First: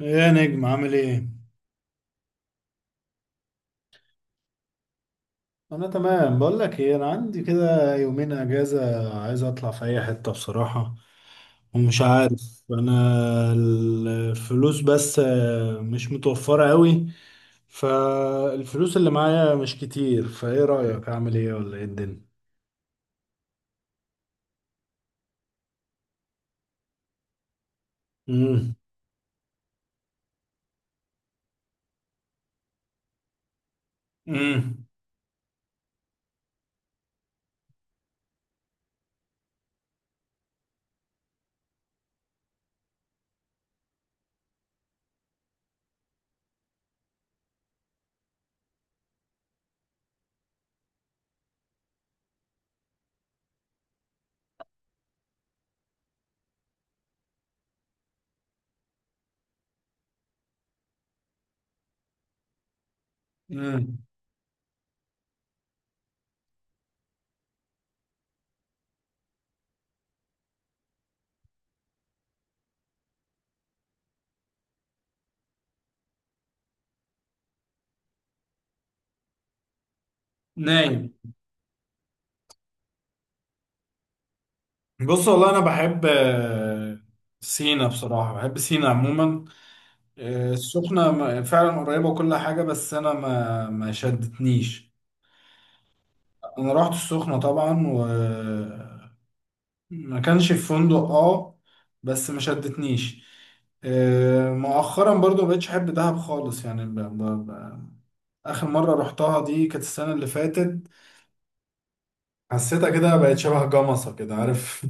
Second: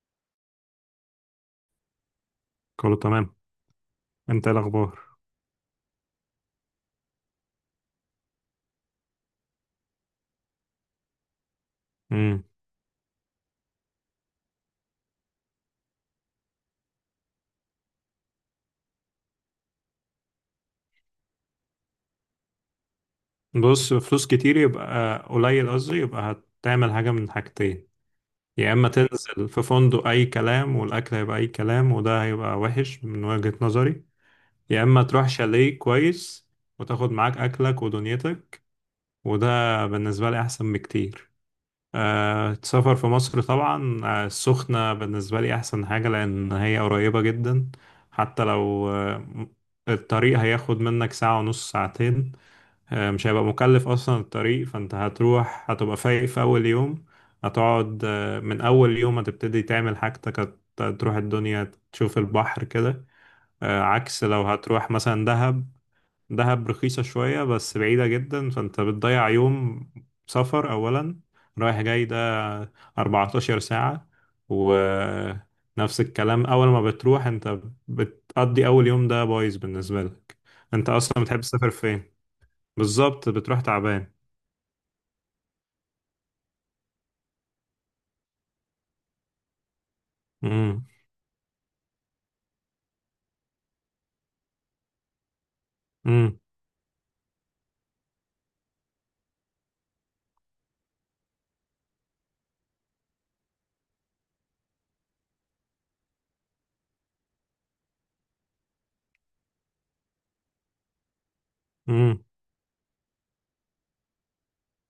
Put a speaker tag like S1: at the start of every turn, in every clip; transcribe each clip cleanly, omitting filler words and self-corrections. S1: يا نجم عامل ايه؟
S2: كله تمام. انت ايه الاخبار؟
S1: انا تمام، بقول لك ايه، انا عندي كده يومين اجازة عايز اطلع في اي حتة بصراحة، ومش
S2: امم.
S1: عارف انا. الفلوس بس مش متوفرة قوي. فالفلوس اللي معايا مش كتير، فايه رأيك اعمل ايه ولا ايه الدنيا؟
S2: بص، فلوس كتير يبقى قليل، قصدي يبقى هتعمل حاجه من حاجتين. يا
S1: امم.
S2: اما تنزل في فندق اي كلام والاكل هيبقى اي كلام وده هيبقى وحش من وجهه نظري، يا
S1: امم.
S2: اما تروح شاليه كويس وتاخد معاك اكلك ودنيتك، وده بالنسبه لي احسن بكتير. أه السفر في مصر طبعا، السخنه بالنسبه لي احسن حاجه لان هي قريبه جدا. حتى لو الطريق هياخد منك ساعه ونص ساعتين، مش هيبقى مكلف اصلا الطريق. فانت هتروح هتبقى فايق في اول يوم، هتقعد من اول يوم هتبتدي تعمل حاجتك، تروح الدنيا تشوف البحر كده.
S1: امم.
S2: عكس لو هتروح مثلا دهب. دهب رخيصة شوية بس بعيدة جدا، فانت بتضيع يوم سفر اولا. رايح جاي ده 14 ساعة. ونفس الكلام، اول ما بتروح انت بتقضي اول يوم ده بايظ بالنسبة لك. انت
S1: نايم.
S2: اصلا بتحب تسافر فين؟ بالظبط بتروح تعبان.
S1: بص، والله انا بحب سينا، بصراحة بحب سينا عموما.
S2: امم.
S1: السخنة فعلا قريبة وكل حاجة، بس أنا ما شدتنيش.
S2: امم.
S1: أنا رحت السخنة طبعا و ما كانش في فندق، اه. بس ما شدتنيش. مؤخرا برضو ما بقتش أحب دهب خالص، يعني ب... آخر مرة رحتها دي كانت السنة اللي فاتت.
S2: امم.
S1: حسيتها كده بقت شبه جمصة كده، عارف.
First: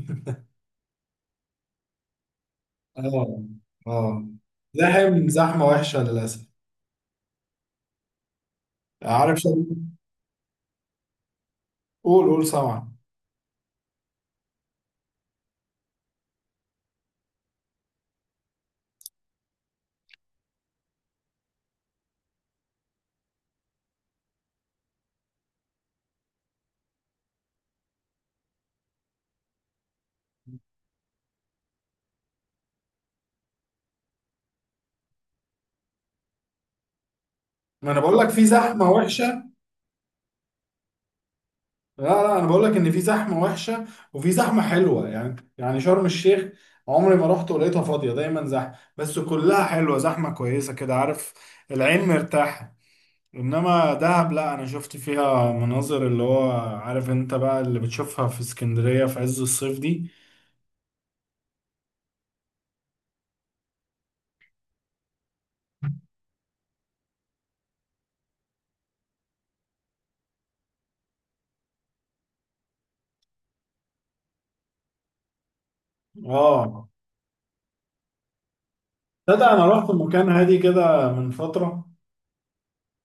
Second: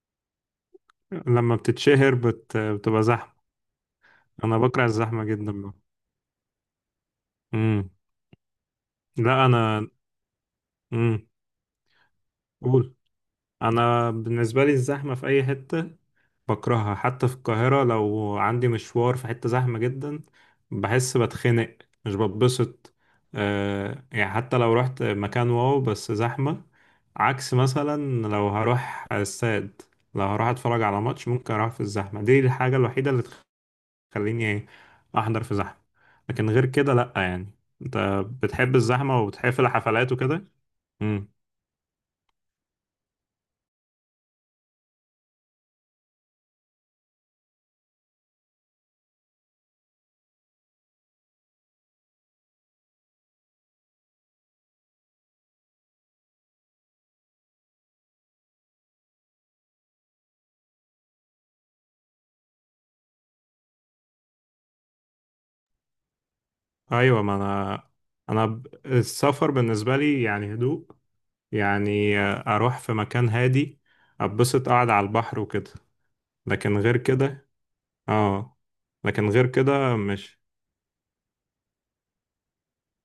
S2: لما بتتشهر بتبقى زحمة.
S1: اه، اه.
S2: انا بكره الزحمة جدا
S1: زحمة
S2: بقى.
S1: وحشة للأسف.
S2: امم.
S1: عارف
S2: لا انا. امم.
S1: قول، قول، سمع.
S2: قول. انا بالنسبة لي الزحمة في اي حتة بكرهها، حتى في القاهرة لو عندي مشوار في حتة زحمة جدا بحس بتخنق، مش بتبسط. أه يعني حتى لو رحت مكان واو بس زحمة. عكس مثلا لو هروح استاد، لو هروح اتفرج على ماتش ممكن اروح في الزحمة دي. الحاجة الوحيدة اللي خليني احضر في زحمه. لكن غير كده لا يعني.
S1: ما
S2: انت
S1: أنا بقول لك في
S2: بتحب
S1: زحمة
S2: الزحمه
S1: وحشة.
S2: وبتحب الحفلات وكده؟ امم.
S1: لا، لا، انا بقول لك ان في زحمه وحشه وفي زحمه حلوه، يعني، يعني شرم الشيخ عمري ما رحت ولقيتها فاضيه، دايما زحمه بس كلها حلوه، زحمه كويسه كده، عارف. العين مرتاحه. انما دهب، لا، انا شفت فيها مناظر اللي هو عارف انت بقى اللي بتشوفها في اسكندريه في عز الصيف دي.
S2: ايوه ما انا السفر بالنسبه لي يعني هدوء، يعني اروح في مكان هادي، اتبسط قاعد على البحر وكده. لكن
S1: اه.
S2: غير كده اه، لكن
S1: تصدق
S2: غير
S1: انا رحت
S2: كده
S1: مكان
S2: مش...
S1: هادي كده من فتره،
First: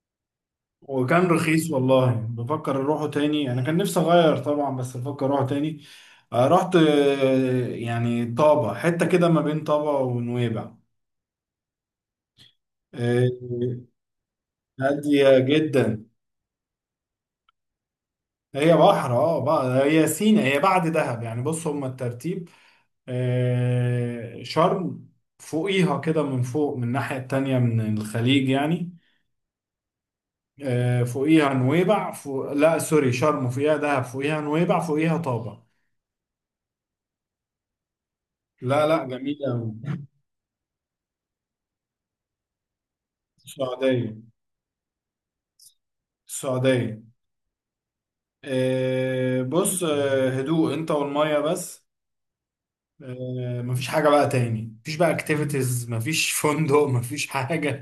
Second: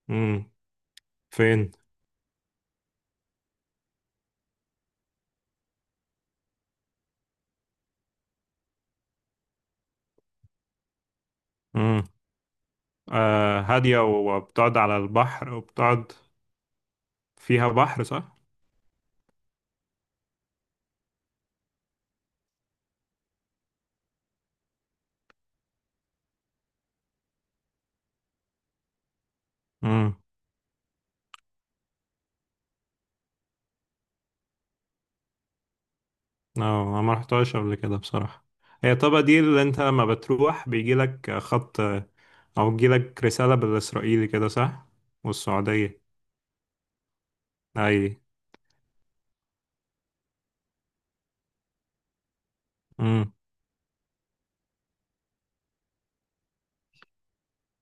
S2: امم.
S1: وكان
S2: فين؟
S1: رخيص والله، بفكر اروحه تاني، انا كان نفسي اغير طبعا بس بفكر اروحه تاني. رحت، يعني طابة، حتة كده ما بين طابة ونويبع.
S2: امم.
S1: آه،
S2: آه هاديه وبتقعد على
S1: هادية
S2: البحر
S1: جدا.
S2: وبتقعد. فيها بحر صح؟
S1: هي بحر، بقى هي سينا، هي بعد دهب يعني. بص، هما الترتيب: شرم، فوقيها كده من فوق من الناحية التانية من الخليج يعني. فوقيها نويبع، فوق، لا سوري، شرم فوقيها دهب، فوقيها نويبع، فوقيها طابة.
S2: اه انا ما رحتهاش قبل كده بصراحة.
S1: لا،
S2: هي
S1: لا،
S2: الطبقة دي اللي
S1: جميلة.
S2: انت لما بتروح بيجي لك خط او بيجي لك رسالة
S1: السعودية.
S2: بالاسرائيلي كده صح؟ والسعودية.
S1: السعودية.
S2: اي.
S1: بص، هدوء انت والمية بس.
S2: امم.
S1: مفيش حاجة بقى تاني، مفيش بقى اكتيفيتيز، مفيش فندق مفيش حاجة.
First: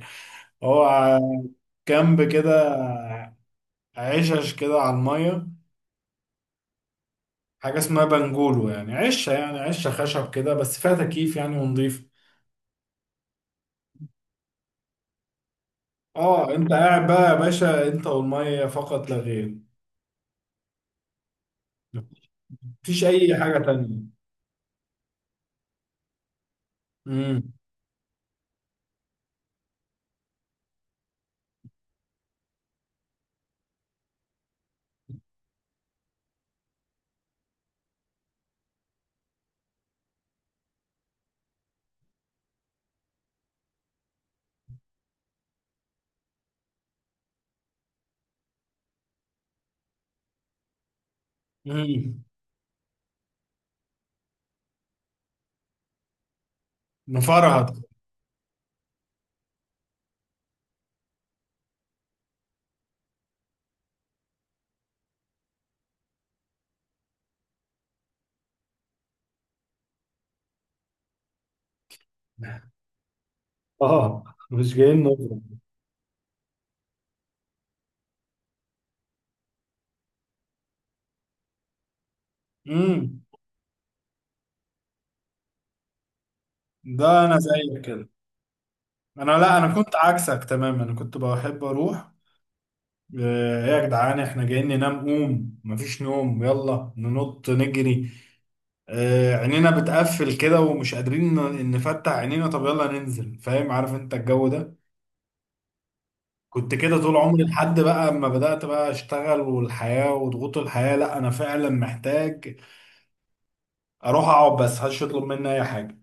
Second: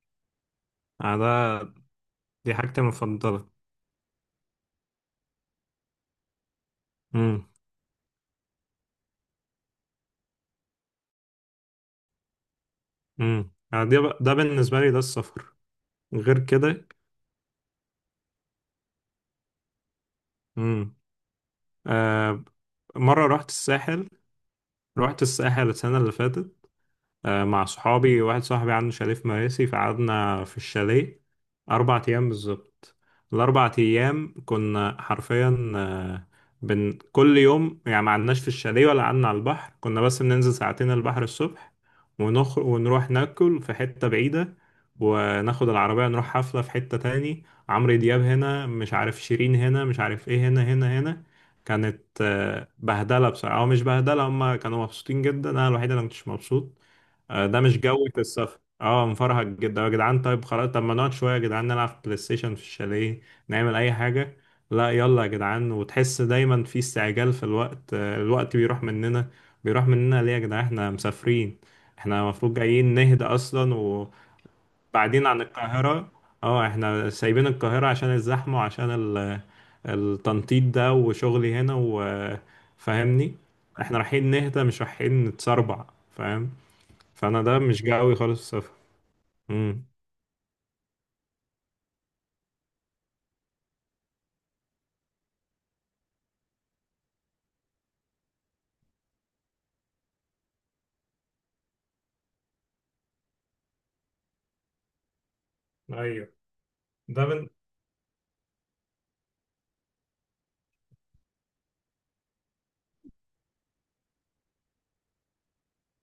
S1: هو
S2: ده.
S1: كامب كده،
S2: دي حاجتي المفضلة.
S1: عشش كده على المية.
S2: امم.
S1: حاجة اسمها بنجولو، يعني عشة، يعني عشة خشب كده بس فيها تكييف يعني، ونضيف.
S2: امم. ده بالنسبة لي ده السفر. غير
S1: اه انت
S2: كده.
S1: قاعد بقى يا باشا، انت والمية فقط لا غير.
S2: امم. آه.
S1: مفيش
S2: مرة
S1: اي
S2: رحت
S1: حاجة
S2: الساحل،
S1: تانية.
S2: رحت الساحل السنة اللي فاتت
S1: امم.
S2: مع صحابي، واحد صاحبي عنده شاليه في مراسي، فقعدنا في الشاليه 4 أيام بالظبط. الأربع أيام كنا حرفيا آه، بن كل يوم، يعني ما قعدناش في الشاليه ولا قعدنا على البحر، كنا بس بننزل ساعتين البحر الصبح، ونخرج ونروح ناكل في حتة بعيدة، وناخد العربية نروح حفلة في حتة تاني. عمرو دياب هنا مش عارف، شيرين هنا مش عارف ايه، هنا هنا هنا. كانت
S1: امم.
S2: بهدلة بصراحة، أو مش بهدلة، هما كانوا مبسوطين جدا، أنا الوحيد اللي مكنتش مبسوط. ده
S1: نفرهد.
S2: مش جو في السفر. اه مفرهد جدا يا جدعان، طيب خلاص، طب ما نقعد شويه يا جدعان نلعب بلاي ستيشن في الشاليه، نعمل اي حاجه. لا يلا يا جدعان. وتحس دايما في استعجال في الوقت، الوقت بيروح مننا، بيروح مننا ليه يا جدعان؟ احنا مسافرين، احنا المفروض جايين نهدى اصلا.
S1: اه مش جايين
S2: وبعدين
S1: نظرة.
S2: عن القاهره، اه احنا سايبين القاهره عشان الزحمه وعشان التنطيط ده وشغلي هنا
S1: امم.
S2: وفاهمني. احنا رايحين نهدى مش رايحين نتسربع، فاهم.
S1: ده انا
S2: فانا ده
S1: زيك
S2: مش
S1: كده.
S2: جاوي خالص في السفر.
S1: لا، انا
S2: امم.
S1: كنت عكسك تماما، انا كنت بحب اروح. ايه يا جدعان احنا جايين ننام، قوم مفيش نوم، يلا ننط نجري، عينينا بتقفل كده ومش قادرين نفتح عينينا، طب يلا ننزل، فاهم عارف انت الجو ده.
S2: ايوه
S1: كنت كده طول
S2: ده
S1: عمري،
S2: بن...
S1: لحد بقى اما بدأت بقى اشتغل والحياة وضغوط الحياة، لا انا فعلا محتاج اروح اقعد بس محدش يطلب مني اي حاجة.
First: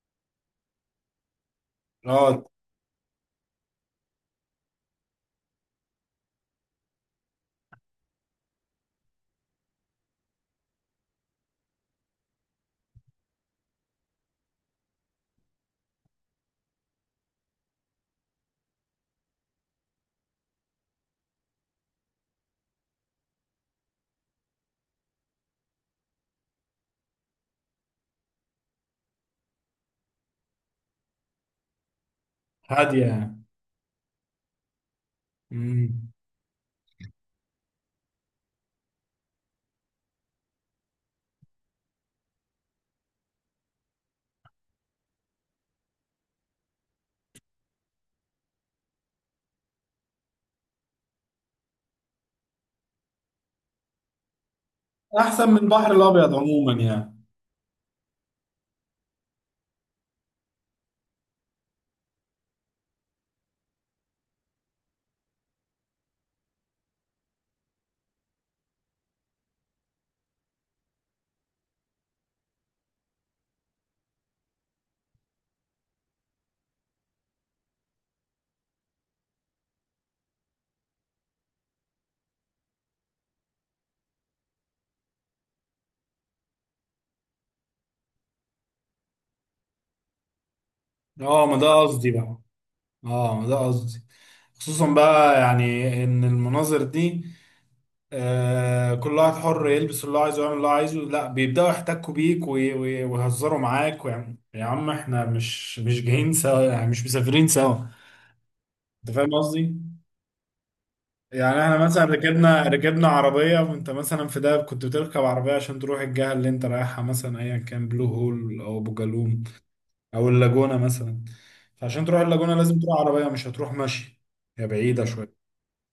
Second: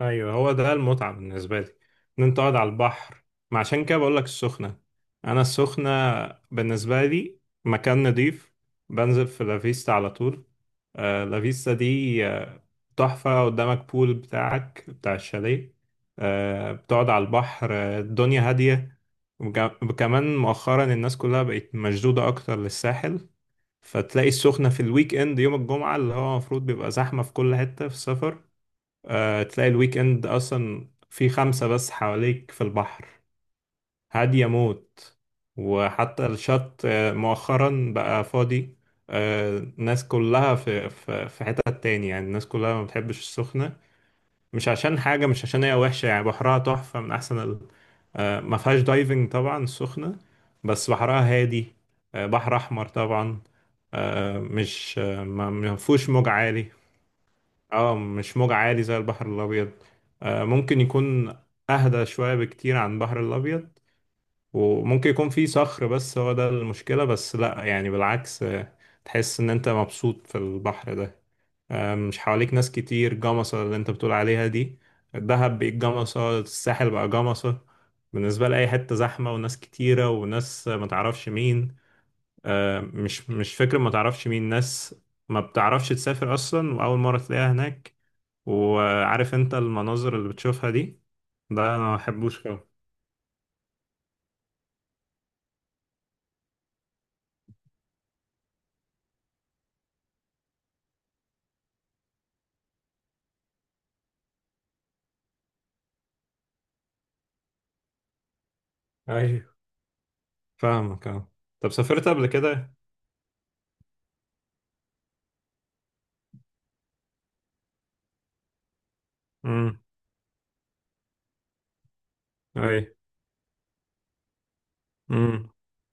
S2: ايوه هو ده المتعه بالنسبه لي، ان انت
S1: اقعد.
S2: قاعد على البحر. ما عشان كده بقول لك السخنه. انا السخنه بالنسبه لي مكان نضيف. بنزل في لافيستا على طول. آه لافيستا دي تحفه. قدامك بول بتاعك بتاع الشاليه، آه بتقعد على البحر. الدنيا هاديه. وكمان مؤخرا الناس كلها بقت مشدوده اكتر للساحل. فتلاقي السخنة في الويك اند يوم الجمعة اللي هو المفروض بيبقى زحمة في كل حتة في السفر، آه تلاقي الويك اند أصلا في 5 بس حواليك في
S1: هادية
S2: البحر.
S1: يعني.
S2: هادية موت.
S1: مم.
S2: وحتى الشط مؤخرا بقى فاضي. آه الناس كلها في حتة تاني، يعني الناس كلها ما بتحبش السخنة، مش عشان حاجة، مش عشان هي وحشة، يعني بحرها تحفة من أحسن ال... آه ما فيهاش دايفنج طبعا السخنة، بس بحرها هادي، آه بحر أحمر طبعا. آه مش آه ما
S1: احسن من
S2: ما
S1: البحر
S2: فيهوش موج
S1: الابيض
S2: عالي.
S1: عموما يعني.
S2: اه مش موج عالي زي البحر الابيض. آه ممكن يكون اهدى شوية بكتير عن البحر الابيض، وممكن يكون فيه صخر بس هو ده المشكلة. بس لا يعني بالعكس، آه تحس ان انت مبسوط في البحر ده. آه مش حواليك ناس كتير. جمصة اللي انت بتقول عليها دي، الدهب بقت جمصة، الساحل بقى جمصة. بالنسبة لأي حتة زحمة وناس كتيرة وناس ما تعرفش مين. مش فكرة ما تعرفش مين ناس، ما بتعرفش تسافر أصلا وأول مرة تلاقيها هناك. وعارف أنت المناظر اللي بتشوفها دي،
S1: اه، ما
S2: ده
S1: ده
S2: أنا ما
S1: قصدي بقى.
S2: بحبوش خالص.
S1: اه، ما ده قصدي. خصوصا بقى يعني، ان المناظر دي، كل واحد حر يلبس اللي هو عايزه ويعمل اللي هو عايزه، لا بيبداوا يحتكوا بيك ويهزروا معاك، ويعني يا عم احنا مش جايين سوا، يعني مش مسافرين سوا. انت فاهم
S2: أيوه،
S1: قصدي؟
S2: فاهمك أه.
S1: يعني
S2: طب
S1: احنا مثلا
S2: سافرت قبل كده؟
S1: ركبنا عربيه، وانت مثلا في دهب كنت بتركب عربيه عشان تروح الجهه اللي انت رايحها، مثلا ايا كان بلو هول او ابو جالوم
S2: أمم.
S1: او اللاجونة مثلا. فعشان تروح اللاجونة لازم
S2: أيوه.
S1: تروح عربية، مش هتروح ماشي، هي بعيدة شوية.
S2: أمم.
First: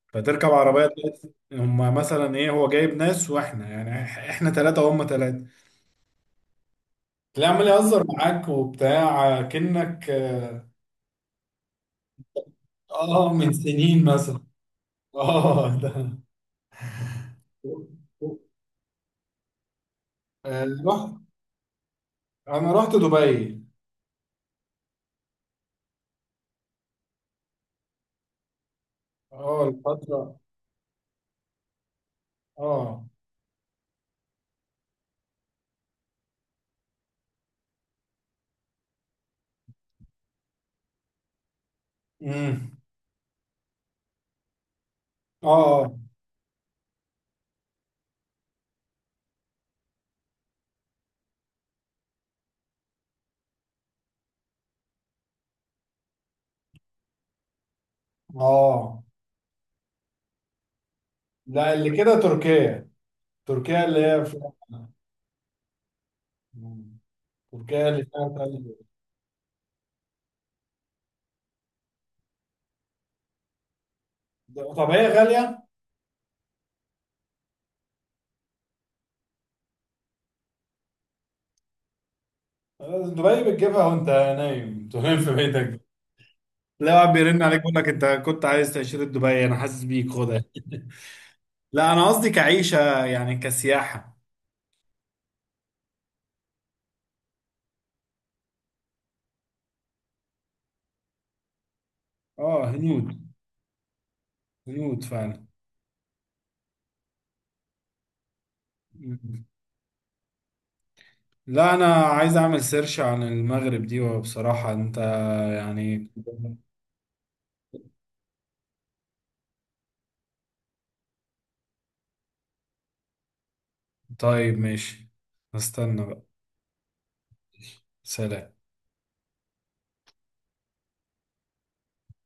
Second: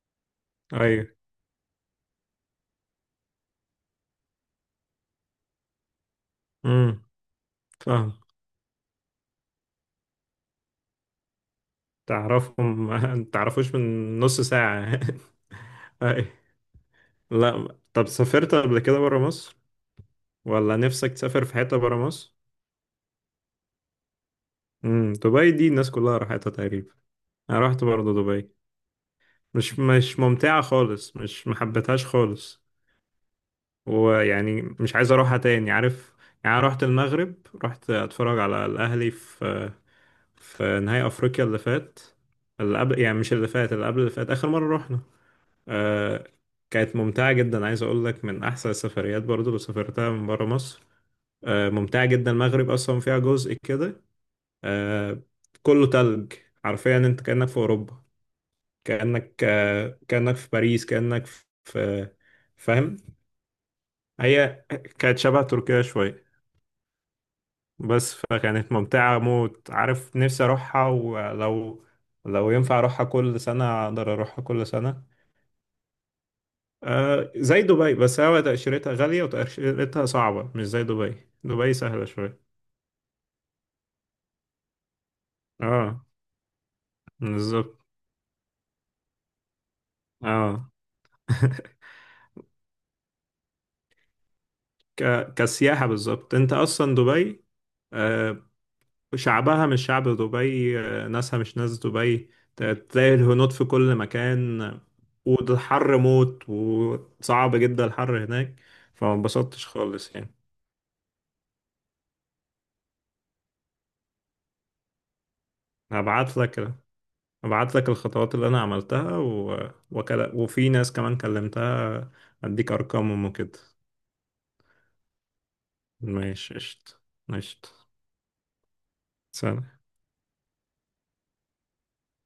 S1: فتركب عربية
S2: أيوه.
S1: تلاقي هما مثلا ايه، هو جايب ناس واحنا، يعني احنا ثلاثة وهم ثلاثة.
S2: أمم.
S1: تلاقيه عمال يهزر
S2: فاهم.
S1: معاك وبتاع كأنك
S2: تعرفهم
S1: من
S2: تعرفوش
S1: سنين
S2: من
S1: مثلا.
S2: نص ساعة.
S1: اه، ده.
S2: أيوه. لا طب سافرت قبل كده برا مصر
S1: آه،
S2: ولا
S1: رحت
S2: نفسك تسافر في حتة برا مصر؟
S1: انا رحت دبي.
S2: أمم دبي دي الناس كلها راحتها تقريبا، أنا رحت برضه دبي،
S1: اه
S2: مش مش
S1: الفترة.
S2: ممتعة خالص، مش محبتهاش خالص.
S1: اه.
S2: ويعني مش عايز أروحها تاني عارف. يعني أنا رحت المغرب، رحت أتفرج على الأهلي في في نهائي أفريقيا اللي فات،
S1: امم.
S2: اللي قبل يعني، مش اللي فات، اللي قبل اللي فات. آخر مرة رحنا
S1: اه.
S2: آه كانت ممتعة جدا، عايز أقول لك من أحسن السفريات برضو اللي سافرتها من برا مصر. آه ممتعة جدا. المغرب أصلا فيها جزء كده آه كله تلج، حرفيا أنت كأنك في أوروبا،
S1: اه.
S2: كأنك كأنك في باريس، كأنك
S1: لا، اللي
S2: في...
S1: كده تركيا،
S2: فاهم.
S1: تركيا اللي هي في،
S2: هي كانت شبه تركيا شوية،
S1: تركيا اللي
S2: بس
S1: فيها تلج.
S2: فكانت ممتعة موت عارف. نفسي أروحها ولو، لو ينفع أروحها كل سنة أقدر أروحها كل
S1: طب
S2: سنة.
S1: هي غالية؟
S2: آه زي دبي، بس هو تأشيرتها غالية وتأشيرتها صعبة، مش زي دبي، دبي سهلة شوية.
S1: دبي بتجيبها وانت نايم. أنت نايم في بيتك،
S2: اه
S1: لا، واحد بيرن عليك يقول
S2: بالظبط
S1: لك انت كنت عايز تأشيرة دبي، انا حاسس بيك، خدها.
S2: اه.
S1: لا، انا قصدي كعيشة، يعني كسياحة.
S2: كسياحة بالظبط. انت اصلا دبي آه، شعبها مش شعب دبي، ناسها مش ناس دبي.
S1: اه،
S2: تلاقي
S1: هنود.
S2: الهنود في كل مكان.
S1: هنود فعلا.
S2: والحر موت وصعب جدا الحر هناك، فما
S1: م-
S2: انبسطتش خالص يعني.
S1: لا، انا عايز اعمل سيرش عن المغرب دي، وبصراحة انت يعني.
S2: هبعت لك، هبعت لك الخطوات اللي انا عملتها وفي ناس كمان كلمتها، اديك ارقامهم وكده.
S1: طيب ماشي، استنى بقى.
S2: ماشي قشطة. قشطة.
S1: سلام.
S2: سلام.